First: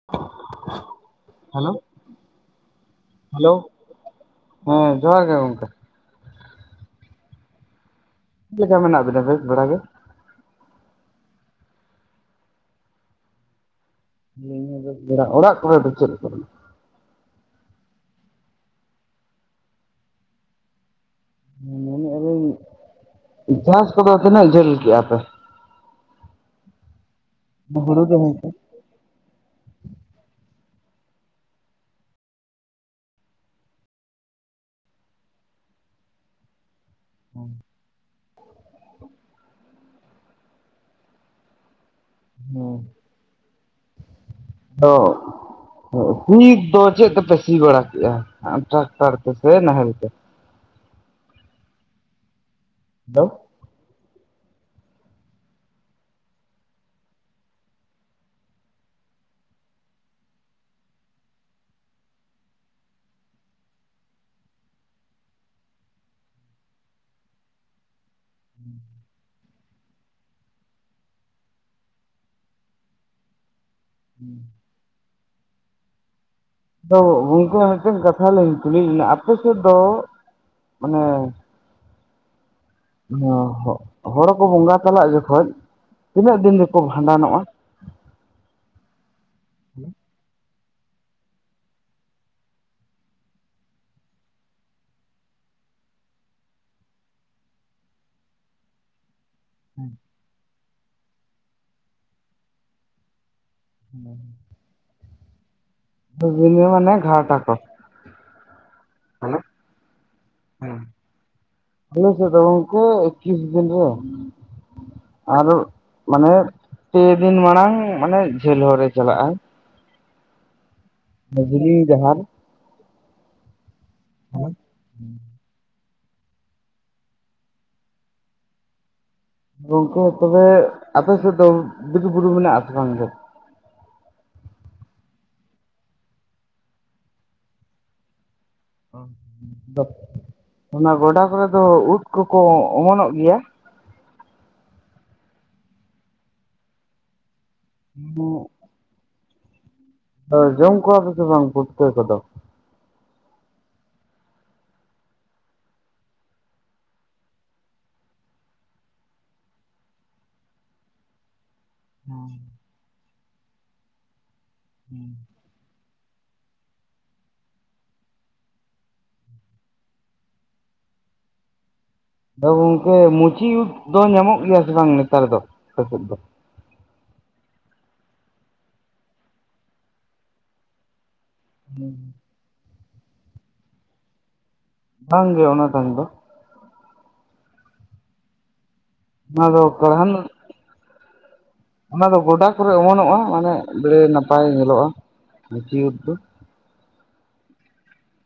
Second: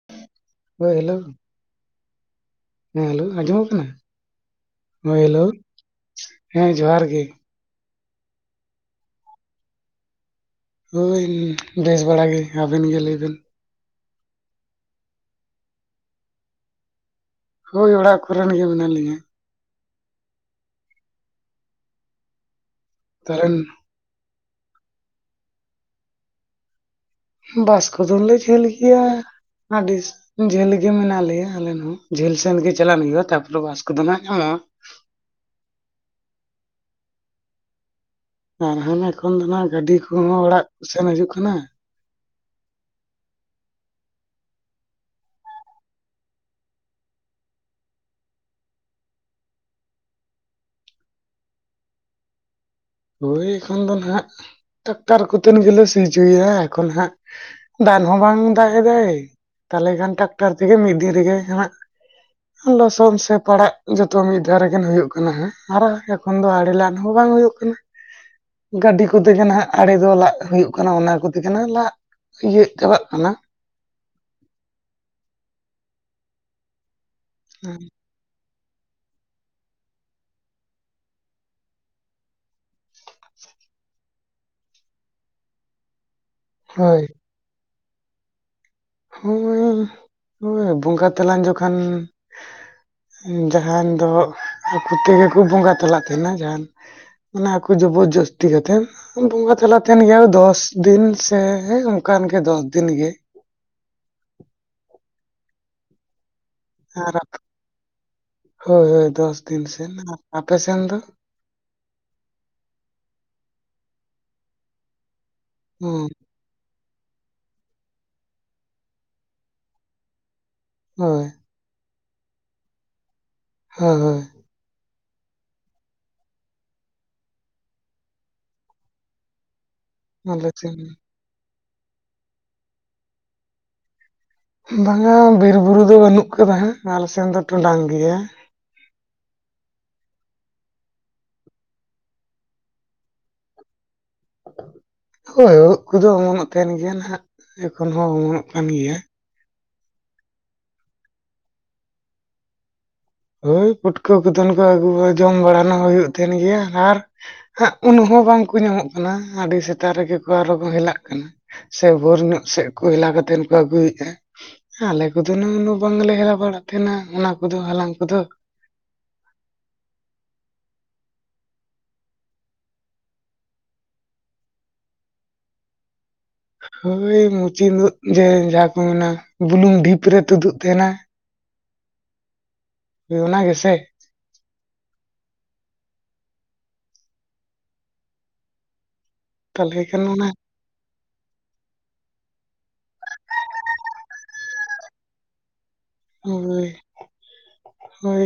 [inaudible] ᱦᱳᱭ, ᱦᱮᱞᱳ ᱦᱮᱸ hello hello ᱟᱸᱡᱚᱢᱚᱜ ᱠᱟᱱᱟ? ᱦᱮᱸ ᱦᱳᱭ ᱡᱚᱦᱟᱨ ᱜᱮ ᱦᱮᱞᱳᱣ, ᱜᱚᱝᱠᱮ ᱦᱮᱸ ᱡᱚᱦᱟᱨ ᱜᱮ᱾ ᱪᱤᱜᱠᱟ ᱢᱮᱱᱟᱜ ᱵᱤᱱᱟ ᱵᱮᱥ ᱵᱟᱲᱟ ᱜᱮ? ᱦᱳᱭ ᱵᱮᱥ ᱵᱟᱲᱟ ᱜᱮ, ᱟᱵᱮᱱ ᱜᱮ ᱞᱟᱹᱭ ᱵᱮᱱ? [inaudible] ᱚᱲᱟᱜ ᱠᱚᱨᱮ ᱫᱚ ᱪᱮᱫ ᱞᱮᱠᱟ ᱛᱚᱵᱮ? ᱦᱳᱭ ᱚᱲᱟᱜ ᱠᱚᱨᱮᱱ ᱜᱮ ᱢᱮᱱᱟᱜ ᱞᱤᱧᱟ᱾ ᱦᱩᱸ ᱢᱮᱱᱮᱜ ᱟᱞᱤᱧ ᱠᱟᱨᱚᱱ ᱪᱟᱥ ᱠᱚᱫᱚ ᱛᱤᱱᱟᱹᱜ ᱡᱷᱟᱹᱞ ᱠᱮᱜ-ᱟ ᱯᱮ? ᱵᱟᱥ ᱦᱩᱲᱩ ᱠᱚᱫᱚ ᱨᱚᱦᱚᱭ ᱞᱮ ᱠᱚ ᱡᱷᱟᱹᱞ ᱜᱮᱭᱟ ᱟᱹᱰᱤ ᱡᱷᱟᱹᱞ ᱜᱮ ᱢᱮᱱᱟᱜ ᱞᱮᱭᱟ ᱟᱞᱮᱱ ᱦᱚᱸ, ᱡᱷᱟᱹᱞ ᱥᱮᱱᱜᱮ ᱪᱟᱞᱟᱜ ᱦᱩᱭᱩᱜ-ᱟ ᱛᱟᱯᱚᱨᱮ ᱵᱟᱥ ᱠᱚᱫᱚ ᱱᱟᱦᱟᱜ ᱧᱟᱢᱚᱜ-ᱟ᱾ [unintelligible] ᱟᱨ ᱦᱟᱱᱮ ᱮᱠᱷᱚᱱ ᱫᱚ ᱱᱟᱦᱟᱜ ᱜᱟᱹᱰᱤ ᱠᱚᱦᱚᱸ ᱚᱲᱟᱜ ᱥᱮᱱ ᱦᱟᱡᱩᱜ ᱠᱟᱱᱟ᱾ ᱦᱩᱸ᱾ ᱫᱚ [unintelligible] ᱫᱚ ᱪᱮᱫ ᱛᱮᱯᱮ ᱥᱤ ᱵᱟᱲᱟ ᱠᱮᱜᱼᱟ, ᱴᱨᱟᱠᱴᱟᱨ ᱛᱮ ᱥᱮ ᱱᱟᱦᱮᱞ ᱛᱮ? ᱦᱮᱞᱳ ᱦᱳᱭ ᱮᱠᱷᱚᱱ ᱫᱚ ᱱᱟᱦᱟᱜ, ᱴᱟᱠᱴᱟᱨ ᱠᱚᱛᱮᱱ ᱜᱮᱞᱮ ᱥᱤ ᱦᱚᱪᱚᱭᱮᱜ-ᱟ ᱮᱠᱷᱚᱱ ᱦᱟᱸᱜ, ᱫᱟᱱ ᱦᱚᱸ ᱵᱟᱝ ᱫᱟᱜ ᱮᱫᱟᱭ, ᱛᱟᱦᱚᱞᱮ ᱠᱷᱟᱱ ᱴᱨᱟᱠᱴᱟᱨ ᱛᱮᱜᱮ ᱢᱤᱫ ᱫᱤᱱ ᱨᱮᱜᱮ [unintelligible] ᱦᱟᱸᱜ ᱞᱚᱥᱚᱱ ᱥᱮ ᱯᱟᱲᱟᱜ ᱡᱚᱛᱚ ᱢᱤᱫ ᱫᱷᱟᱣ ᱨᱮᱜᱮᱱ ᱦᱩᱭᱩᱜ ᱠᱟᱱᱟ ᱦᱟᱸᱜ, ᱟᱨ ᱡᱚ ᱠᱷᱚᱱ ᱫᱚ ᱟᱹᱲᱮ ᱞᱟᱫ ᱦᱚᱸ ᱵᱟᱝ ᱦᱩᱭᱩᱜ ᱠᱟᱱᱟ᱾ ᱜᱟᱹᱰᱤ ᱠᱚᱛᱮ ᱜᱮ ᱱᱟᱦᱟᱜ ᱟᱲᱮ ᱫᱚ ᱞᱟᱜ ᱦᱩᱭᱩᱜ ᱠᱟᱱᱟ ᱚᱱᱟ ᱠᱚᱛᱮ ᱱᱟᱦᱟᱜ ᱞᱟᱜ, ᱤᱭᱟᱹᱜ [unintelligible] ᱠᱟᱱᱟ᱾ ᱦᱩᱸ᱾ ᱫᱚ ᱜᱚᱝᱠᱮ [inaudible] ᱢᱤᱫᱴᱮᱱ ᱠᱟᱛᱷᱟ ᱞᱤᱧ ᱠᱩᱞᱤᱭᱮᱜ ᱵᱤᱱᱟ ᱟᱯᱮ ᱥᱮᱫ ᱫᱚ, ᱢᱟᱱᱮ ᱦᱚᱸ ᱦᱚ ᱦᱚᱲ ᱠᱚ ᱵᱚᱸᱜᱟ ᱛᱟᱞᱟᱜ ᱡᱚᱠᱷᱚᱡ, ᱛᱤᱱᱟᱹᱜ ᱫᱤᱱ ᱨᱮᱠᱚ ᱦᱳᱭ ᱵᱷᱟᱸᱰᱟᱱᱚᱜ-ᱟ? [inaudible] ᱵᱚᱸᱜᱟ ᱛᱟᱞᱟᱝ ᱡᱚᱠᱷᱟᱱ ᱡᱟᱦᱟᱸᱱ ᱫᱚ ᱟᱠᱩ ᱛᱮᱜᱮ ᱠᱩ ᱵᱚᱸᱜᱟ ᱛᱟᱞᱟᱜ ᱛᱟᱦᱮᱸᱱᱟ ᱡᱟᱦᱟᱸᱱ ᱚᱱᱟ ᱟᱠᱚ ᱡᱚᱵᱚᱨ ᱡᱚᱥᱛᱤ ᱠᱟᱛᱮᱫ, ᱵᱚᱸᱜᱟ ᱪᱟᱞᱟᱜ ᱛᱟᱦᱮᱸᱱ ᱜᱮᱭᱟ ᱫᱚᱥ ᱫᱤᱱ ᱥᱮ ᱚᱝᱠᱟᱱ ᱜᱮ ᱫᱚᱥ ᱫᱤᱱ ᱜᱮ᱾ ᱦᱩᱸ᱾ ᱫᱚᱥ ᱫᱤᱱ ᱨᱮ ᱢᱟᱱᱮ ᱟᱨ ᱜᱷᱟᱴ ᱟᱠᱚ᱾ ᱦᱳᱭ ᱦᱳᱭ ᱫᱚᱥ ᱫᱤᱱ ᱥᱮᱱ, ᱟᱯᱮ ᱥᱮᱱ ᱫᱚ? ᱟᱞᱮ ᱥᱮᱫ ᱫᱚ ᱜᱚᱝᱠᱮ ᱮᱠᱠᱤᱥ ᱫᱤᱱ ᱨᱮ, ᱟᱫᱚ ᱦᱳᱭ ᱢᱟᱱᱮ ᱯᱮ ᱫᱤᱱ ᱢᱟᱲᱟᱝ ᱢᱟᱱᱮ ᱡᱷᱟᱹᱞ ᱦᱚᱨᱮ ᱪᱟᱞᱟᱜᱼᱟ, ᱦᱳᱭ᱾ ᱢᱟᱹᱡᱷᱟᱹᱞᱤ ᱡᱟᱦᱟᱸᱱ ᱦᱚᱭ ᱦᱚᱭ᱾ ᱜᱚᱝᱠᱮ ᱛᱚᱵᱮ ᱟᱞᱮ ᱥᱮᱱ ᱟᱯᱮ ᱥᱮᱫ ᱫᱚ ᱵᱤᱨ ᱵᱩᱨᱩ ᱢᱮᱱᱟᱜ-ᱟ ᱥᱮ ᱵᱟᱝ ᱜᱮ? ᱵᱟᱝᱟ ᱵᱤᱨ ᱵᱩᱨᱩ ᱫᱚ ᱵᱟᱹᱱᱩᱜ ᱠᱟᱫᱟ ᱦᱟᱸᱜ, ᱟᱞᱮ ᱥᱮᱱ ᱫᱚ ᱴᱚᱰᱟᱝ ᱜᱮᱭᱟ᱾ [inaudible] ᱚᱱᱟ ᱜᱚᱰᱟ ᱠᱚᱨᱮ ᱫᱚ ᱩᱫ ᱠᱚᱠᱚ ᱚᱢᱚᱱᱚᱜ ᱜᱮᱭᱟ? ᱦᱳᱭ ᱳᱫ ᱠᱚᱫᱚ ᱚᱢᱚᱱᱚᱜ ᱛᱟᱦᱮᱸᱱ ᱜᱮᱭᱟ ᱱᱟᱦᱟᱜ, ᱮᱠᱷᱚᱱ ᱦᱚᱸ ᱚᱢᱚᱱᱚᱜ ᱠᱟᱱ ᱜᱮᱭᱟ᱾ ᱦᱚᱭ ᱡᱚᱢ ᱠᱚᱣᱟ ᱯᱮ ᱥᱮ ᱵᱟᱝ ᱯᱩᱴᱠᱟᱹ ᱠᱚᱫᱚ? ᱦᱳᱭ ᱯᱩᱴᱠᱟᱹ ᱠᱚᱫᱚ ᱱᱚᱠᱟ ᱟᱹᱜᱩ [inaudible] ᱡᱚᱢ ᱵᱟᱲᱟ ᱱᱟᱦᱟᱜ ᱦᱩᱭᱩᱜ ᱛᱟᱦᱮᱸᱱ ᱜᱤᱭᱟ, ᱟᱨ ᱦᱟᱸᱜ ᱩᱱ ᱦᱚᱸ ᱵᱟᱝᱠᱚ ᱧᱟᱢᱚᱜ ᱠᱟᱱᱟ, ᱟᱰᱤ ᱥᱮᱛᱟᱜ ᱨᱮᱜᱮ ᱠᱚ ᱟᱨᱚ ᱠᱚ ᱦᱮᱞᱟᱜ ᱠᱟᱱᱟ᱾ ᱥᱮ ᱵᱷᱳᱨ ᱧᱚᱜ ᱥᱮᱫ ᱠᱚ ᱦᱮᱞᱟᱣ ᱠᱟᱛᱮᱱ ᱠᱚ ᱟᱹᱜᱩᱭᱮᱫ-ᱟ, ᱟᱞᱮ ᱠᱚᱫᱚ ᱱᱚᱜ-ᱚ ᱵᱟᱝᱞᱮ ᱦᱮᱞᱟᱣ ᱵᱟᱲᱟᱜ ᱛᱟᱦᱮᱸᱱᱟ ᱚᱱᱟ ᱠᱚᱫᱚ ᱦᱟᱞᱟᱝ ᱠᱚᱫᱚ᱾ ᱟᱫᱚ ᱜᱚᱝᱠᱮ ᱢᱩᱪᱤ ᱩᱫ ᱫᱚ ᱧᱟᱢᱚᱜ ᱜᱮᱭᱟ ᱥᱮ ᱵᱟᱝ ᱱᱮᱛᱟᱨ ᱫᱚ, ᱟᱯᱮ ᱥᱮᱫ ᱫᱚ? ᱦᱳᱭ ᱢᱩᱪᱤ ᱩᱫ ᱡᱮ ᱡᱟᱦᱟᱸ ᱠᱚ ᱢᱮᱱᱟ, ᱵᱩᱞᱩᱝ ᱰᱷᱤᱯ ᱨᱮ ᱛᱩᱫᱩᱜ ᱛᱟᱦᱮᱸᱱᱟ᱾ ᱦᱩᱸ᱾ [unintelligible] ᱚᱱᱟ ᱜᱮᱥᱮ᱾ ᱵᱟᱝ ᱜᱮ ᱚᱱᱟ ᱴᱟᱝ ᱫᱚ ᱛᱟᱦᱚᱞᱮ ᱟᱫᱚᱠᱟ [inaudible] ᱠᱷᱟᱱ ᱦᱟᱱ ᱚᱱᱟ ᱚᱱᱟ ᱫᱚ ᱜᱚᱰᱟ ᱠᱚᱨᱮ ᱚᱢᱚᱱᱚᱜᱼᱟ ᱢᱟᱱᱮ ᱵᱮᱲᱮ ᱱᱟᱯᱟᱭ ᱧᱮᱞᱚᱜᱼᱟ ᱢᱟᱹᱪᱤ ᱩᱫ ᱫᱚ᱾ ᱦᱳᱭ [inaudible] ᱳᱭ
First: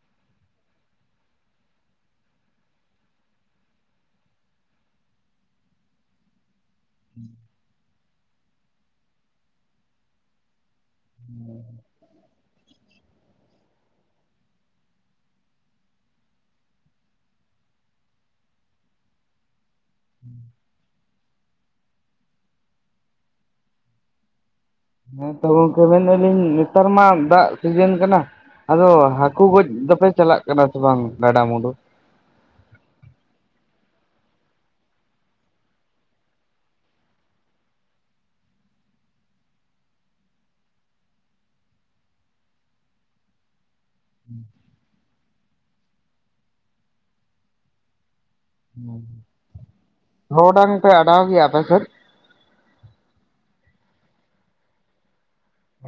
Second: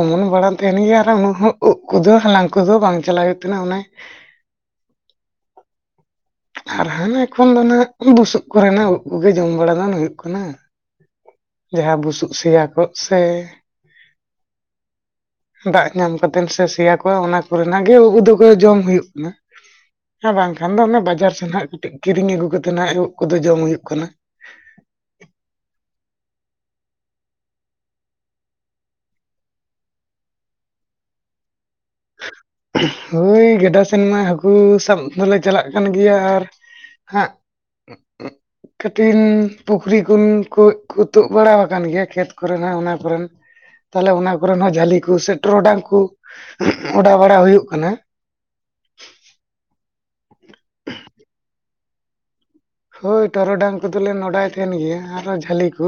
ᱚᱢᱚᱱ ᱵᱟᱲᱟᱱ ᱛᱟᱦᱮᱱ ᱜᱮᱭᱟ ᱟᱨ ᱩᱱᱟᱹ ᱩᱵ ᱠᱚᱫᱚ ᱦᱟᱞᱟᱝ ᱠᱚᱫᱚ ᱵᱟᱝ ᱪᱟᱞᱟᱜ ᱦᱩᱭᱩᱜ ᱛᱟᱦᱮ ᱚᱱᱮ ᱟᱨ ᱦᱟᱱᱮ ᱠᱷᱚᱱ ᱫᱚ ᱱᱟᱜ ᱵᱩᱥᱩᱵ ᱠᱚᱨᱮᱱᱟᱜ ᱩᱵ ᱠᱚᱜᱮ ᱡᱚᱢ ᱵᱟᱲᱟ ᱫᱚ ᱦᱩᱭᱩᱜ ᱠᱟᱱᱟ᱾ ᱡᱟᱦᱟᱸ ᱵᱩᱥᱩᱵ ᱥᱮᱭᱟ ᱠᱚᱜ ᱥᱮ ᱫᱟᱜ ᱧᱟᱢ ᱠᱟᱛᱮᱫ ᱥᱮ ᱥᱮᱭᱟ ᱠᱚᱣᱟ ᱚᱱᱟ ᱠᱚᱨᱮᱱᱟᱜ ᱜᱮ ᱩᱵ ᱫᱚᱠᱚ ᱡᱚᱢ ᱦᱩᱭᱩᱜ ᱠᱟᱱᱟ᱾ ᱦᱮᱸ ᱵᱟᱝᱠᱷᱟᱱ ᱫᱚ ᱚᱱᱮ ᱵᱟᱡᱟᱨ ᱥᱮᱫᱱᱟᱜ ᱠᱟᱹᱴᱤᱡ ᱠᱤᱨᱤᱧ ᱟᱹᱜᱩ ᱠᱟᱛᱮᱜ ᱱᱟᱜ ᱮᱵ ᱠᱚᱫᱚ ᱡᱚᱢ ᱦᱩᱭᱩᱜ ᱠᱟᱱᱟ᱾ ᱦᱮᱸᱛᱚ ᱜᱚᱝᱠᱮ ᱢᱮᱱᱮᱫᱼᱟ ᱞᱤᱧ ᱱᱮᱛᱟᱨ ᱢᱟ ᱫᱟᱜ ᱥᱤᱡᱮᱱ ᱠᱟᱱᱟ᱾ ᱟᱫᱚ ᱦᱟᱹᱠᱩ ᱜᱚᱡ ᱫᱚᱯᱮ ᱪᱟᱞᱟᱜ ᱠᱟᱱᱟ ᱥᱮ ᱵᱟᱝ ᱜᱟᱰᱟ ᱢᱩᱸᱰᱩ᱾ ᱦᱳᱭ ᱜᱟᱰᱟ ᱥᱮᱱ ᱢᱟ ᱦᱟᱹᱠᱩ ᱥᱟᱵ ᱫᱚᱞᱮ ᱪᱟᱞᱟᱜ ᱠᱟᱱ ᱜᱮᱭᱟ ᱟᱨ ᱦᱟᱸᱜ [inaudible] ᱠᱟᱹᱴᱤᱱ ᱯᱩᱠᱷᱨᱤ ᱠᱷᱚᱱ ᱠᱚ ᱠᱚ ᱛᱩᱫ ᱵᱟᱲᱟ ᱟᱠᱟᱱ ᱜᱮᱭᱟ ᱠᱷᱮᱛ ᱠᱚᱨᱮ ᱦᱚᱸ ᱚᱱᱟ ᱠᱚᱨᱮᱱ ᱛᱟᱦᱞᱮ ᱚᱱᱟ ᱠᱚᱨᱮᱱ ᱦᱚᱸ ᱡᱷᱟᱹᱞᱤ ᱠᱚ ᱥᱮ ᱴᱚᱨᱚᱰᱟᱝ ᱠᱚ ᱚᱰᱟᱣ ᱵᱟᱲᱟ ᱦᱩᱭᱩᱜ ᱠᱟᱱᱟ᱾ [unintelligible] [unintelligible] ᱰᱟᱝ ᱯᱮ ᱟᱰᱟᱟᱣ ᱜᱮᱭᱟᱯᱮ ᱥᱮᱫ? ᱦᱳᱭ ᱴᱚᱨᱚᱰᱟᱝ ᱠᱚᱫᱚᱞᱮ ᱱᱚᱰᱟᱭ ᱛᱟᱦᱮᱱ ᱜᱮᱭᱟ ᱟᱨᱚ ᱡᱷᱟᱹᱞᱤ ᱠᱚ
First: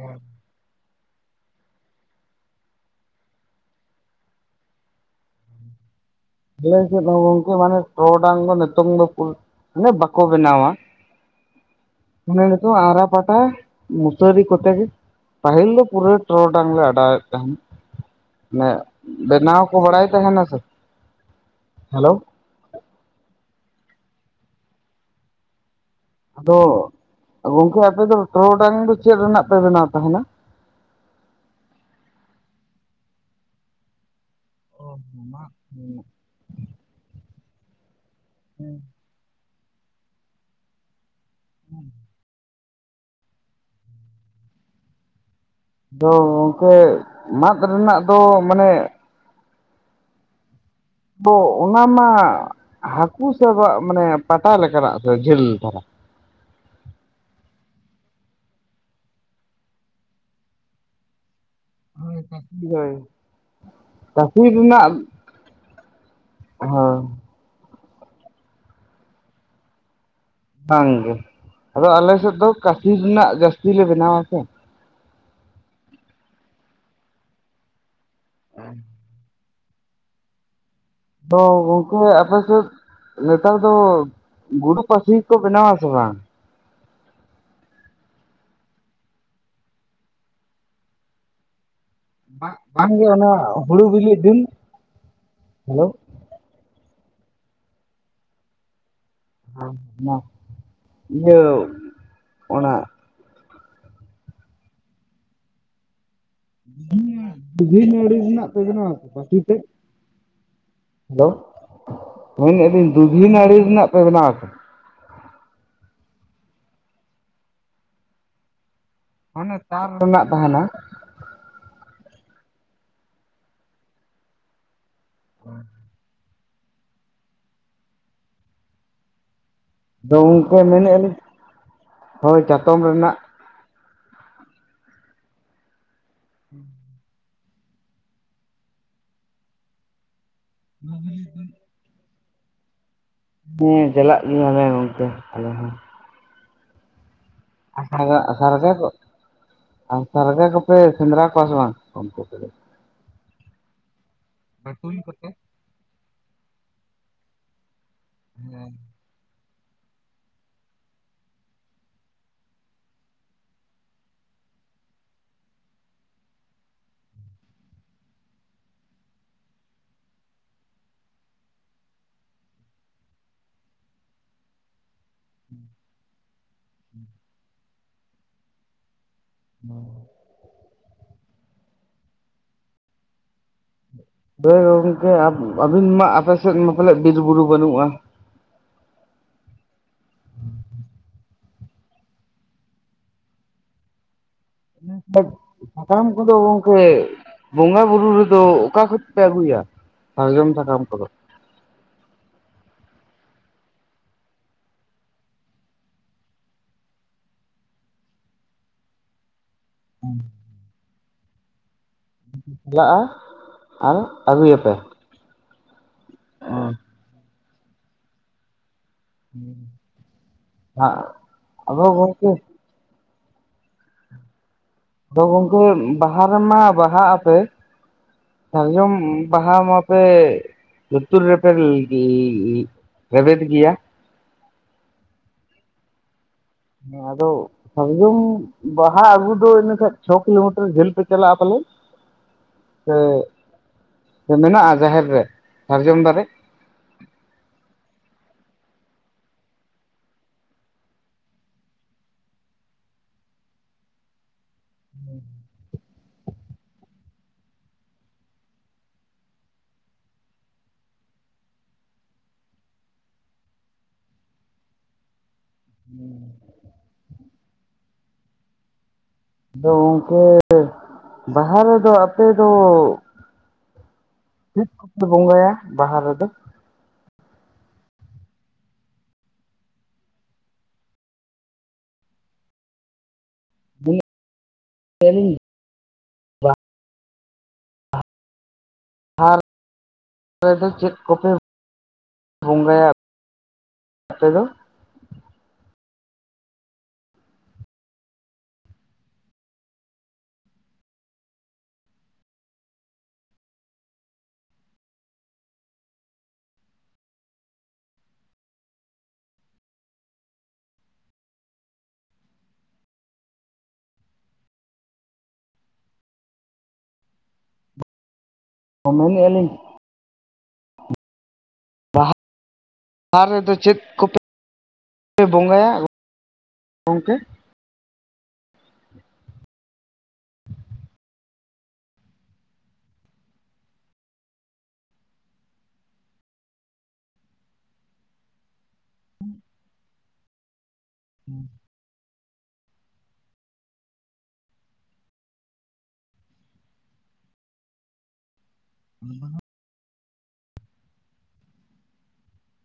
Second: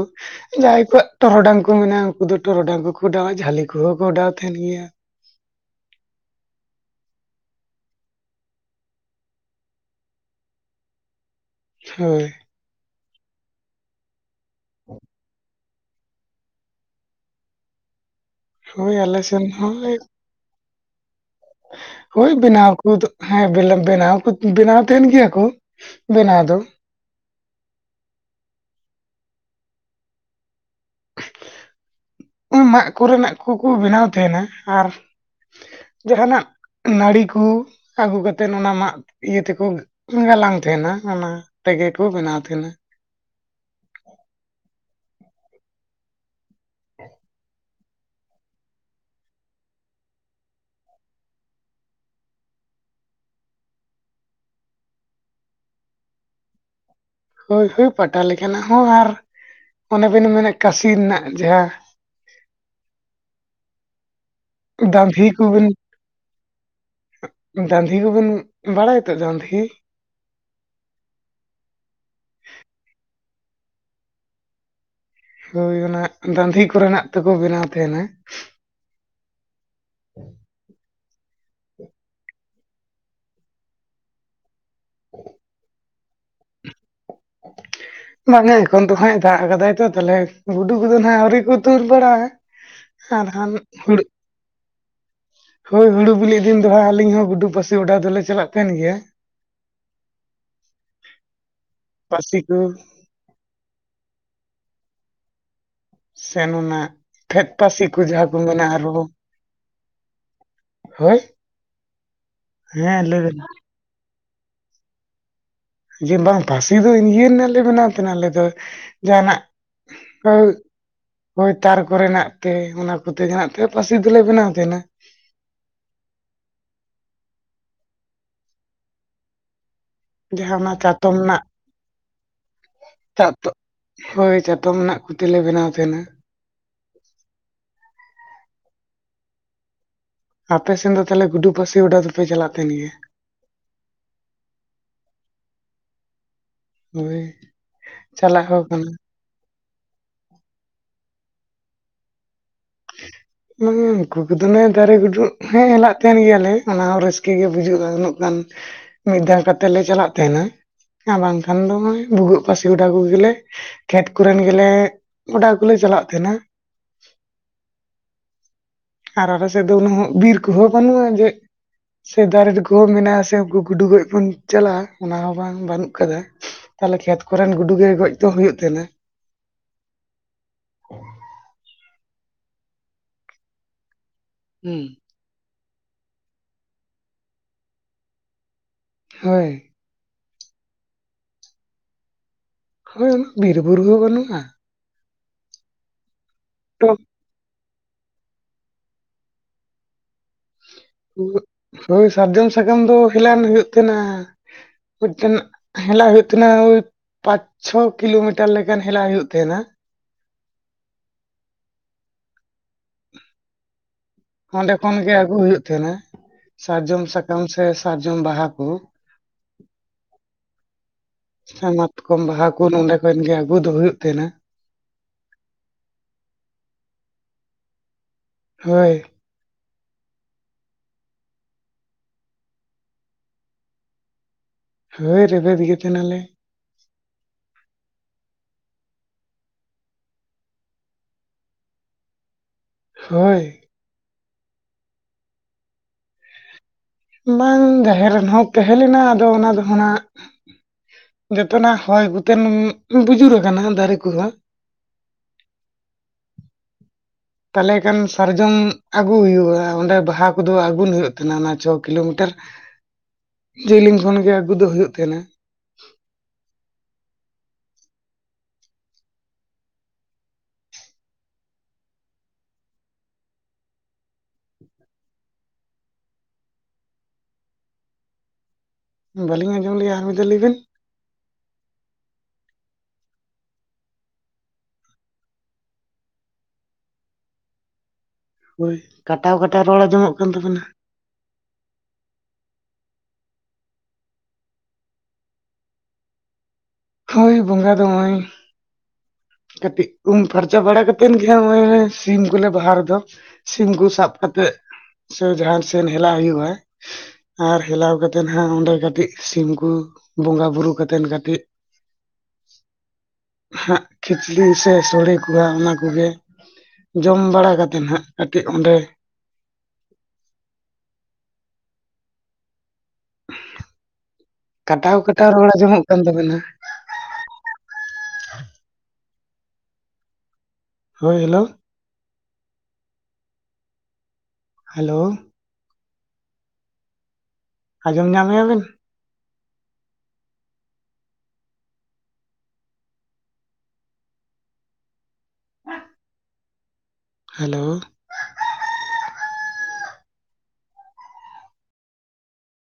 ᱡᱟᱦᱟᱸᱭ ᱠᱚᱣᱟᱜ ᱴᱚᱨᱚᱰᱟᱝ ᱠᱚ ᱢᱮᱱᱟᱜᱼᱟ ᱩᱱᱠᱩ ᱫᱚ ᱴᱚᱨᱚᱰᱟᱝ ᱠᱚᱠᱚ ᱚᱰᱟᱟᱣᱟ ᱡᱷᱟᱹᱞᱤ ᱠᱚᱦᱚᱸ ᱠᱚ ᱚᱰᱟᱣ ᱛᱟᱦᱮᱱ ᱜᱮᱭᱟ᱾ ᱟᱞᱮ ᱥᱮᱫ ᱫᱚ ᱜᱚᱝᱠᱮ ᱢᱟᱱᱮ ᱴᱚᱰᱟᱝ ᱫᱚ ᱱᱤᱛᱚᱝ ᱫᱚ ᱢᱟᱱᱮ ᱵᱟᱠᱚ ᱵᱮᱱᱟᱣᱟ᱾ ᱦᱳᱭ ᱱᱤᱛᱚᱜ ᱟᱨᱟ ᱯᱟᱴᱟ ᱢᱩᱥᱟᱨᱤ ᱠᱚᱛᱮ ᱜᱮ ᱯᱟᱦᱤᱞ ᱫᱚ ᱯᱩᱨᱟᱹ ᱴᱚᱨᱚᱰᱟᱝ ᱞᱮ ᱚᱰᱟᱣᱮᱫ ᱛᱟᱦᱮᱱ, ᱢᱟᱱᱮ ᱦᱳᱭ ᱟᱞᱮ ᱥᱮᱱ ᱵᱮᱱᱟᱣ ᱦᱚᱸ ᱠᱚ ᱵᱟᱲᱟᱭ ᱛᱟᱦᱮᱱᱟ ᱥᱮ᱾ ᱦᱮᱞᱳ ᱦᱳᱭ ᱵᱮᱱᱟᱣ ᱠᱚ ᱦᱮᱸ ᱵᱮᱱᱟᱣ ᱵᱮᱱᱟᱣ ᱵᱮᱱᱟᱣ ᱛᱟᱦᱮᱱ ᱜᱮᱭᱟ ᱠᱚ᱾ ᱵᱮᱱᱟᱣ ᱫᱚ ᱟᱫᱚ ᱜᱚᱝᱠᱮ ᱟᱯᱮ ᱫᱚ ᱴᱨᱚᱰᱟᱝ ᱫᱚ ᱪᱮᱫ ᱨᱮᱱᱟᱜ ᱯᱮ ᱵᱮᱱᱟᱣ ᱛᱟᱦᱮᱱᱟ? ᱢᱟᱜ ᱠᱚᱨᱮᱱᱟᱜ ᱠᱚᱠᱚ ᱵᱮᱱᱟᱣ ᱛᱟᱦᱮᱱᱟ ᱟᱨ ᱡᱟᱦᱟᱸᱱᱟᱜ ᱱᱟᱲᱤᱠᱚ ᱟᱹᱜᱩ ᱠᱟᱛᱮᱫ ᱚᱱᱟ ᱢᱟᱜ ᱤᱭᱟᱹ ᱛᱮᱠᱚ ᱜᱟᱞᱟᱝ ᱛᱟᱦᱮᱱᱟ ᱚᱱᱟ ᱛᱮᱜᱮ ᱠᱚ ᱵᱮᱱᱟᱣ ᱛᱟᱦᱮᱱᱟ᱾ ᱟᱫᱚ ᱜᱚᱝᱠᱮ ᱢᱟᱫ ᱨᱮᱱᱟᱜ ᱫᱚ ᱢᱟᱱᱮ [unintelligible] ᱚᱱᱟ ᱢᱟᱜ ᱦᱟᱹᱠᱩ ᱥᱮ ᱟᱵᱚ ᱢᱟᱱᱮ ᱯᱟᱴᱟ ᱞᱮᱠᱟᱱᱟᱜ ᱡᱷᱟᱹᱞ ᱫᱷᱟᱨᱟ᱾ ᱦᱳᱭ ᱦᱳᱭ ᱯᱟᱴᱟ ᱞᱮᱠᱟᱱᱟᱜ ᱦᱚᱸ ᱟᱨ ᱚᱱᱮ ᱵᱮᱱ ᱢᱮᱱᱟ ᱠᱟᱥᱤ ᱨᱮᱱᱟᱜ ᱡᱟᱦᱟᱸ [unintelligible] [unintelligible] ᱫᱟᱺᱫᱷᱤ ᱠᱚᱵᱮᱱ ᱦᱳᱭ ᱫᱟᱺᱫᱷᱤ ᱠᱚᱵᱮᱱ ᱵᱟᱲᱟᱭᱛᱚ ᱫᱟᱺᱫᱷᱤ? ᱵᱟᱝ ᱜᱮ ᱟᱫᱚ ᱟᱞᱮ ᱥᱮᱫ ᱫᱚ ᱠᱟᱹᱥᱤ ᱨᱮᱱᱟᱜ ᱡᱟᱹᱥᱛᱤ ᱞᱮ ᱵᱮᱱᱟᱣᱟ ᱥᱮ᱾ ᱦᱩᱭᱳᱱᱟ ᱫᱟᱺᱫᱷᱤ ᱠᱚᱨᱮᱱᱟᱜ ᱛᱮᱠᱚ ᱵᱮᱱᱟᱣ ᱛᱟᱦᱮᱱᱟ᱾ [inaudible] ᱚ ᱜᱚᱢᱠᱮ ᱟᱯᱮ ᱥᱮᱫ ᱱᱮᱛᱟᱨ ᱫᱚ ᱜᱩᱰᱩ ᱯᱟᱹᱥᱤ ᱠᱚ ᱵᱮᱱᱟᱣᱟᱥᱮ ᱵᱟᱝ? ᱵᱟᱝᱟ ᱮᱠᱷᱚᱱ ᱛᱚ ᱦᱟᱸᱜ ᱫᱟᱜ ᱟᱠᱟᱫᱟᱭ ᱛᱚ ᱛᱟᱦᱞᱮ ᱜᱩᱰᱩ ᱠᱚᱫᱚ ᱦᱟᱜ ᱟᱹᱣᱨᱤ ᱠᱚ ᱫᱩᱨ ᱵᱟᱲᱟ ᱵᱟᱝᱜᱮ ᱟᱨᱠᱷᱟᱱ ᱚᱱᱟ ᱦᱩᱲᱩ ᱦᱩᱲᱩᱜ ᱵᱤᱞᱤᱜ ᱫᱤᱱ ᱦᱳᱭ, ᱦᱮᱞᱳ ᱦᱩᱲᱩ ᱵᱤᱞᱤ ᱫᱤᱱ ᱫᱚ ᱦᱟᱸ ᱟᱞᱤᱧ ᱦᱚᱸ ᱜᱩᱰᱩ ᱯᱟᱹᱥᱤ ᱚᱰᱟᱣ ᱫᱚᱞᱮ ᱪᱟᱞᱟᱜ ᱜᱮᱭᱟ᱾ [inaudible] ᱤᱭᱟᱹ ᱯᱟᱥᱤ ᱠᱩ ᱚᱱᱟ ᱥᱮ ᱚᱱᱟ ᱯᱷᱮᱫ [unintelligible] ᱯᱟᱹᱥᱤ ᱠᱚ ᱡᱟᱦᱟᱸ ᱠᱚ ᱢᱮᱱᱟᱜ ᱢᱮᱱᱟ ᱛᱟᱵᱮᱱᱟ ᱟᱨᱦᱚᱸ ᱯᱟᱥᱤ ᱛᱮᱜ ᱦᱳᱭ ᱦᱮᱞᱳ ᱢᱮᱱᱮᱜᱼᱟ ᱞᱤᱧ ᱦᱮᱸ ᱞᱟᱹᱭ ᱫᱩᱜᱷᱤ ᱵᱮᱱ ᱱᱟᱹᱲᱤ ᱨᱮᱱᱟᱜ ᱯᱮ ᱵᱮᱱᱟᱣ ᱠᱟ ᱡᱮ ᱵᱟᱝ ᱯᱟᱥᱤ ᱫᱚ ᱤᱭᱟᱹ ᱨᱮᱱᱟᱜ ᱞᱮ ᱵᱮᱱᱟᱣ ᱛᱟᱦᱮᱸᱱᱟ ᱟᱞᱮ ᱫᱚ, ᱡᱟᱦᱟᱸᱱᱟᱜ ᱚᱱᱮ ᱛᱟᱨ ᱨᱮᱱᱟᱜ ᱠᱟᱹ ᱛᱟᱦᱮᱱᱟ ᱦᱳᱭ ᱛᱟᱨ ᱠᱚᱨᱮᱱᱟᱜ ᱛᱮ ᱚᱱᱟ ᱠᱚᱛᱮᱜᱮ ᱦᱟᱸᱜ ᱛᱮ ᱯᱟᱥᱤ ᱫᱚᱞᱮ ᱵᱮᱱᱟᱣ ᱛᱟᱦᱮᱸᱱᱟ। [unintelligible] ᱟᱫᱚ ᱡᱟᱦᱟᱸ ᱜᱚᱝᱠᱮ ᱚᱱᱟ ᱢᱮᱱᱮᱫᱼᱟ ᱞᱤᱧ ᱪᱟᱛᱚᱢ ᱱᱟᱜ ᱦᱳᱭ ᱪᱟᱛᱚᱢ ᱨᱮᱱᱟᱜ ᱪᱟᱛᱚᱜ ᱦᱳᱭ ᱪᱟᱛᱚᱢ ᱱᱟᱜ ᱠᱚᱛᱮᱞᱮ ᱵᱮᱱᱟᱣ ᱛᱟᱦᱮᱸᱱᱟ᱾ [inaudible] ᱟᱯᱮ ᱥᱮᱱ ᱫᱚ ᱛᱟᱦᱞᱮ ᱜᱩᱰᱩ ᱯᱟᱹᱥᱤ ᱚᱰᱟᱣ ᱫᱚᱯᱮ ᱪᱟᱞᱟᱜ ᱛᱟᱦᱮᱸᱱ ᱜᱮᱭᱟ? ᱦᱮᱸ ᱪᱟᱞᱟᱜ ᱜᱮᱭᱟᱞᱮ ᱜᱚᱝᱠᱮ ᱟᱞᱮ ᱦᱚᱸ᱾ ᱦᱳᱭ, ᱟᱨ ᱪᱟᱞᱟᱜ ᱦᱚᱸ ᱥᱟᱨᱜᱮ ᱠᱚ ᱠᱟᱱᱟ ᱥᱟᱨᱜᱮ ᱠᱚᱯᱮ ᱥᱮᱸᱫᱽᱨᱟ ᱠᱚᱣᱟ ᱥᱮᱵᱟᱝ ᱚᱱᱛᱮ ᱨᱮᱫᱚ? ᱢᱟᱱᱮ ᱩᱱᱠᱚ ᱠᱚᱫᱚ ᱱᱮ ᱫᱟᱨᱮ ᱜᱩᱡᱩᱜ ᱦᱮᱸ ᱦᱮᱞᱟᱜ ᱛᱟᱦᱮᱸᱱ ᱜᱮᱭᱟᱞᱮ ᱚᱱᱟ ᱦᱚᱸ ᱨᱟᱹᱥᱠᱟᱹ ᱜᱮ ᱵᱩᱡᱷᱩᱜᱼᱟ ᱩᱱᱟᱹᱜ ᱜᱟᱱ ᱢᱤᱫ ᱫᱷᱟᱣ ᱠᱟᱛᱮᱜ ᱞᱮ ᱪᱟᱞᱟᱜ ᱛᱟᱦᱮᱸᱱᱟ ᱟᱨ ᱵᱟᱝᱠᱷᱟᱱ ᱫᱚ ᱱᱚᱜᱼᱚᱭ ᱵᱷᱩᱜᱟᱹᱜ ᱯᱟᱹᱥᱤ ᱚᱰᱟᱣ ᱠᱚᱜᱮᱞᱮ ᱠᱷᱮᱛ ᱠᱚᱨᱮᱱ ᱜᱮᱞᱮ ᱚᱰᱟᱣ ᱠᱚᱞᱮ ᱪᱟᱞᱟᱜ ᱛᱟᱦᱮᱸᱱᱟ᱾ ᱟᱨ ᱟᱞᱮ ᱥᱮᱜ ᱫᱚ ᱩᱱᱟᱹᱜ ᱦᱚᱸ ᱵᱤᱨ ᱠᱚᱦᱚᱸ ᱵᱟᱱᱩᱜᱼᱟ ᱡᱮ ᱥᱮ ᱫᱟᱨᱮ ᱨᱮᱠᱚ ᱢᱮᱱᱟᱜᱼᱟ ᱥᱮ ᱩᱱᱠᱩ ᱜᱩᱰᱩ ᱜᱚᱡ ᱵᱚᱱ ᱪᱟᱞᱟᱜᱼᱟ ᱚᱱᱟ ᱦᱚᱸ ᱵᱟᱝ ᱵᱟᱹᱱᱩᱜ ᱠᱟᱫᱟ ᱛᱟᱦᱚᱞᱮ ᱠᱷᱮᱛ ᱠᱚᱨᱮᱱ ᱜᱩᱰᱩ ᱜᱮ ᱜᱚᱡ ᱫᱚ ᱦᱩᱭᱩᱜ ᱛᱟᱦᱮᱸᱱᱟ᱾ [unintelligible] ᱦᱳᱭ ᱦᱩᱸ ᱜᱚᱝᱠᱮ ᱟᱵ ᱟᱹᱵᱤᱱ ᱢᱟ ᱟᱯᱮᱥᱮᱜ ᱢᱟ ᱯᱟᱞᱮ ᱵᱤᱨ ᱵᱩᱨᱩ ᱵᱟᱹᱱᱩᱜᱼᱟ? ᱦᱳᱭ᱾ ᱦᱳᱭ ᱩᱱᱟᱹᱜ ᱵᱤᱨᱵᱩᱨᱩ ᱦᱚᱸ ᱵᱟᱹᱱᱩᱜᱼᱟ᱾ ᱥᱟᱠᱟᱢ ᱠᱚᱫᱚ ᱜᱚᱝᱠᱮ ᱴᱚᱠ [unintelligible] ᱵᱚᱸᱜᱟ ᱵᱩᱨᱩ ᱨᱮᱫᱚ ᱚᱠᱟ ᱠᱷᱚᱡᱯᱮ ᱟᱹᱜᱩᱭᱟ ᱥᱟᱨᱡᱚᱢ ᱥᱟᱠᱟᱢ ᱠᱚᱫᱚ? ᱦᱳᱭ ᱥᱟᱨᱡᱚᱢ ᱥᱟᱠᱟᱢ ᱫᱚ ᱦᱮᱞᱟᱱ ᱦᱩᱭᱩᱜ ᱛᱟᱦᱮᱸᱱᱟ᱾ ᱢᱤᱜᱴᱮᱱ ᱦᱮᱞᱟ ᱦᱩᱭᱩᱜ [unintelligible] ᱯᱟᱸᱪ ᱪᱷᱚ ᱠᱤᱞᱳᱢᱤᱴᱟᱨ ᱞᱮᱠᱟᱱ ᱦᱮᱞᱟ ᱦᱩᱭᱩᱜ ᱛᱟᱦᱮᱸᱱᱟ᱾ ᱦᱮᱞᱟᱜᱼᱟ, ᱟᱨᱚ [unintelligible] ᱚᱸᱰᱮ ᱠᱷᱚᱱᱜᱮ ᱟᱹᱜᱩ ᱦᱩᱭᱩᱜ ᱛᱟᱦᱮᱸᱱᱟ ᱥᱟᱨᱡᱚᱢ ᱥᱟᱠᱟᱢ ᱥᱮ ᱥᱟᱨᱡᱚᱢ ᱵᱟᱦᱟ ᱠᱚ᱾ ᱥᱮ ᱟᱫᱚ ᱢᱟᱛᱠᱚᱢ ᱜᱚᱝᱠᱮ ᱵᱟᱦᱟ ᱠᱩ ᱱᱚᱸᱰᱮ ᱠᱷᱚᱱ ᱜᱮ ᱟᱹᱜᱩ ᱫᱚ ᱦᱩᱭᱩᱜ ᱛᱟᱦᱮᱸᱱᱟ᱾ ᱟᱫᱚ ᱜᱚᱝᱠᱮ ᱵᱟᱦᱟ ᱨᱮᱢᱟ ᱵᱟᱦᱟᱜ ᱟᱯᱮ ᱦᱳᱭ ᱥᱟᱨᱡᱚᱢ ᱵᱟᱦᱟ ᱢᱟᱯᱮ ᱞᱩᱛᱩᱨ ᱨᱮᱯᱮ ᱨᱮᱵᱮᱫ ᱜᱮᱭᱟ? ᱦᱳᱭ ᱨᱮᱵᱮᱫ ᱜᱮ ᱛᱟᱦᱮᱸᱱᱟᱞᱮ᱾ ᱦᱮᱸ ᱟᱫᱚᱜ ᱥᱟᱨᱡᱚᱢ ᱵᱟᱦᱟ ᱟᱜᱩ ᱫᱚ ᱤᱱᱟᱹᱠᱷᱟᱭ ᱪᱷᱚ ᱠᱤᱞᱳᱢᱤᱴᱟᱨ ᱡᱷᱟᱹᱞ ᱯᱮ ᱪᱟᱞᱟᱜᱼᱟ ᱯᱟᱞᱮ ᱦᱳᱭ ᱥᱮ ᱢᱮᱱᱟᱜᱼᱟ ᱡᱟᱦᱮᱨ ᱨᱮ ᱥᱟᱨᱡᱚᱢ ᱫᱟᱨᱮ? ᱵᱟᱝ ᱡᱟᱦᱮᱨ ᱨᱮᱱ ᱦᱚᱸ ᱛᱟᱦᱮᱸ ᱞᱮᱱᱟ ᱟᱫᱚ ᱚᱱᱟ ᱫᱚᱦᱚᱸ ᱱᱟᱜ ᱡᱚᱛᱚᱱᱟᱜ ᱦᱚᱭ ᱠᱚᱛᱮᱱ ᱵᱩᱡᱩᱨ ᱠᱟᱱᱟ ᱫᱟᱨᱮ ᱠᱚᱦᱚᱸ᱾ [unintelligible] ᱛᱟᱦᱚᱞᱮ ᱠᱷᱟᱱ ᱥᱟᱨᱡᱚᱢ ᱟᱹᱜᱩ ᱦᱩᱭᱩᱜ-ᱟ ᱚᱸᱰᱮ ᱵᱟᱦᱟ ᱠᱚᱫᱚ ᱟᱹᱜᱩᱱ ᱦᱩᱭᱩᱜ ᱛᱟᱦᱮᱸᱱᱟ, ᱚᱱᱟ ᱪᱷᱚ ᱠᱤᱞᱳᱢᱤᱴᱟᱨ [unintelligible] ᱡᱮᱞᱤᱧ ᱠᱷᱚᱱ ᱜᱮ ᱟᱹᱜᱩ ᱫᱚ ᱦᱩᱭᱩᱜ ᱛᱟᱦᱮᱸᱱᱟ। [unintelligible] ᱟᱫᱚ ᱜᱚᱝᱠᱮ ᱵᱟᱦᱟ ᱨᱮᱫᱚ ᱟᱯᱮ ᱫᱚ ᱪᱮᱫ ᱠᱚᱯᱮ ᱵᱚᱸᱜᱟᱭᱟ ᱵᱟᱦᱟ ᱨᱮᱫᱚ? ᱵᱟᱹᱞᱤᱧ ᱟᱸᱡᱚᱢ ᱞᱮᱜ-ᱟ ᱟᱨ ᱢᱤᱫᱫᱷᱟ ᱞᱟᱹᱭ ᱵᱤᱱ? ᱢᱮᱱᱮᱫᱼᱟ [unintelligible] ᱦᱳᱭ ᱠᱟᱴᱟᱣ ᱠᱟᱴᱟᱣ ᱨᱚᱲ ᱟᱡᱚᱢᱚᱜ ᱟᱯᱮ ᱫᱚ ᱪᱮᱫ ᱠᱚᱯᱮ ᱵᱚᱸᱜᱟᱭᱟ ᱟᱯᱮ ᱫᱚ? ᱦᱳᱭ ᱵᱚᱸᱜᱟ ᱫᱚ ᱦᱚᱸᱜ-ᱚᱭ ᱠᱟᱴᱤᱡ ᱩᱢ ᱯᱷᱟᱨᱪᱟ ᱵᱟᱲᱟ ᱠᱟᱛᱮᱱ ᱜᱮ ᱦᱟᱸᱜ ᱥᱤᱢ ᱠᱚᱞᱮ ᱵᱟᱦᱟ ᱨᱮᱫᱚ ᱥᱤᱢ ᱠᱚ ᱥᱟᱵ ᱠᱟᱛᱮᱫ ᱥᱮ ᱡᱟᱦᱮᱨ ᱥᱮᱱ ᱦᱮᱞᱟᱣ ᱦᱩᱭᱩᱜ-ᱟ᱾ ᱟᱨ ᱦᱮᱞᱟᱣ ᱠᱟᱛᱮᱫ ᱦᱟᱸᱜ ᱚᱸᱰᱮ ᱠᱟᱹᱴᱤᱡ ᱥᱤᱢ ᱠᱚ ᱵᱚᱸᱜᱟ ᱵᱩᱨᱩ ᱠᱟᱛᱮᱫ ᱠᱟᱹᱴᱤᱡ [unintelligible] [unintelligible] ᱠᱷᱤᱪᱲᱤ ᱥᱮ ᱥᱚᱲᱮ ᱠᱚ ᱚᱱᱟ ᱠᱚᱜᱮ ᱡᱚᱢ ᱵᱟᱲᱟ ᱠᱟᱛᱮᱜ ᱦᱟᱸᱜ ᱠᱟᱹᱴᱤᱡ ᱚᱸᱰᱮ [inaudible] ᱵᱟᱦᱟ ᱟ ᱨᱮᱫᱚ ᱪᱮᱫ ᱠᱚᱯᱮ ᱠᱟᱴᱟᱣ ᱯᱮ ᱠᱟᱴᱟᱣ ᱨᱚᱲ ᱵᱚᱸᱜᱟᱭᱟ? ᱟᱸᱡᱚᱢᱚᱜ ᱠᱟᱱ ᱛᱟᱵᱮᱱᱟ ᱜᱚᱝᱠᱮ, ᱦᱳᱭ ᱦᱮᱞᱳ, ᱦᱮᱞᱳ, ᱟᱸᱡᱚᱢ ᱧᱟᱢᱮᱜᱼᱟ ᱵᱤᱱ? [unintelligible] ᱦᱮᱞᱳ᱾ [inaudible]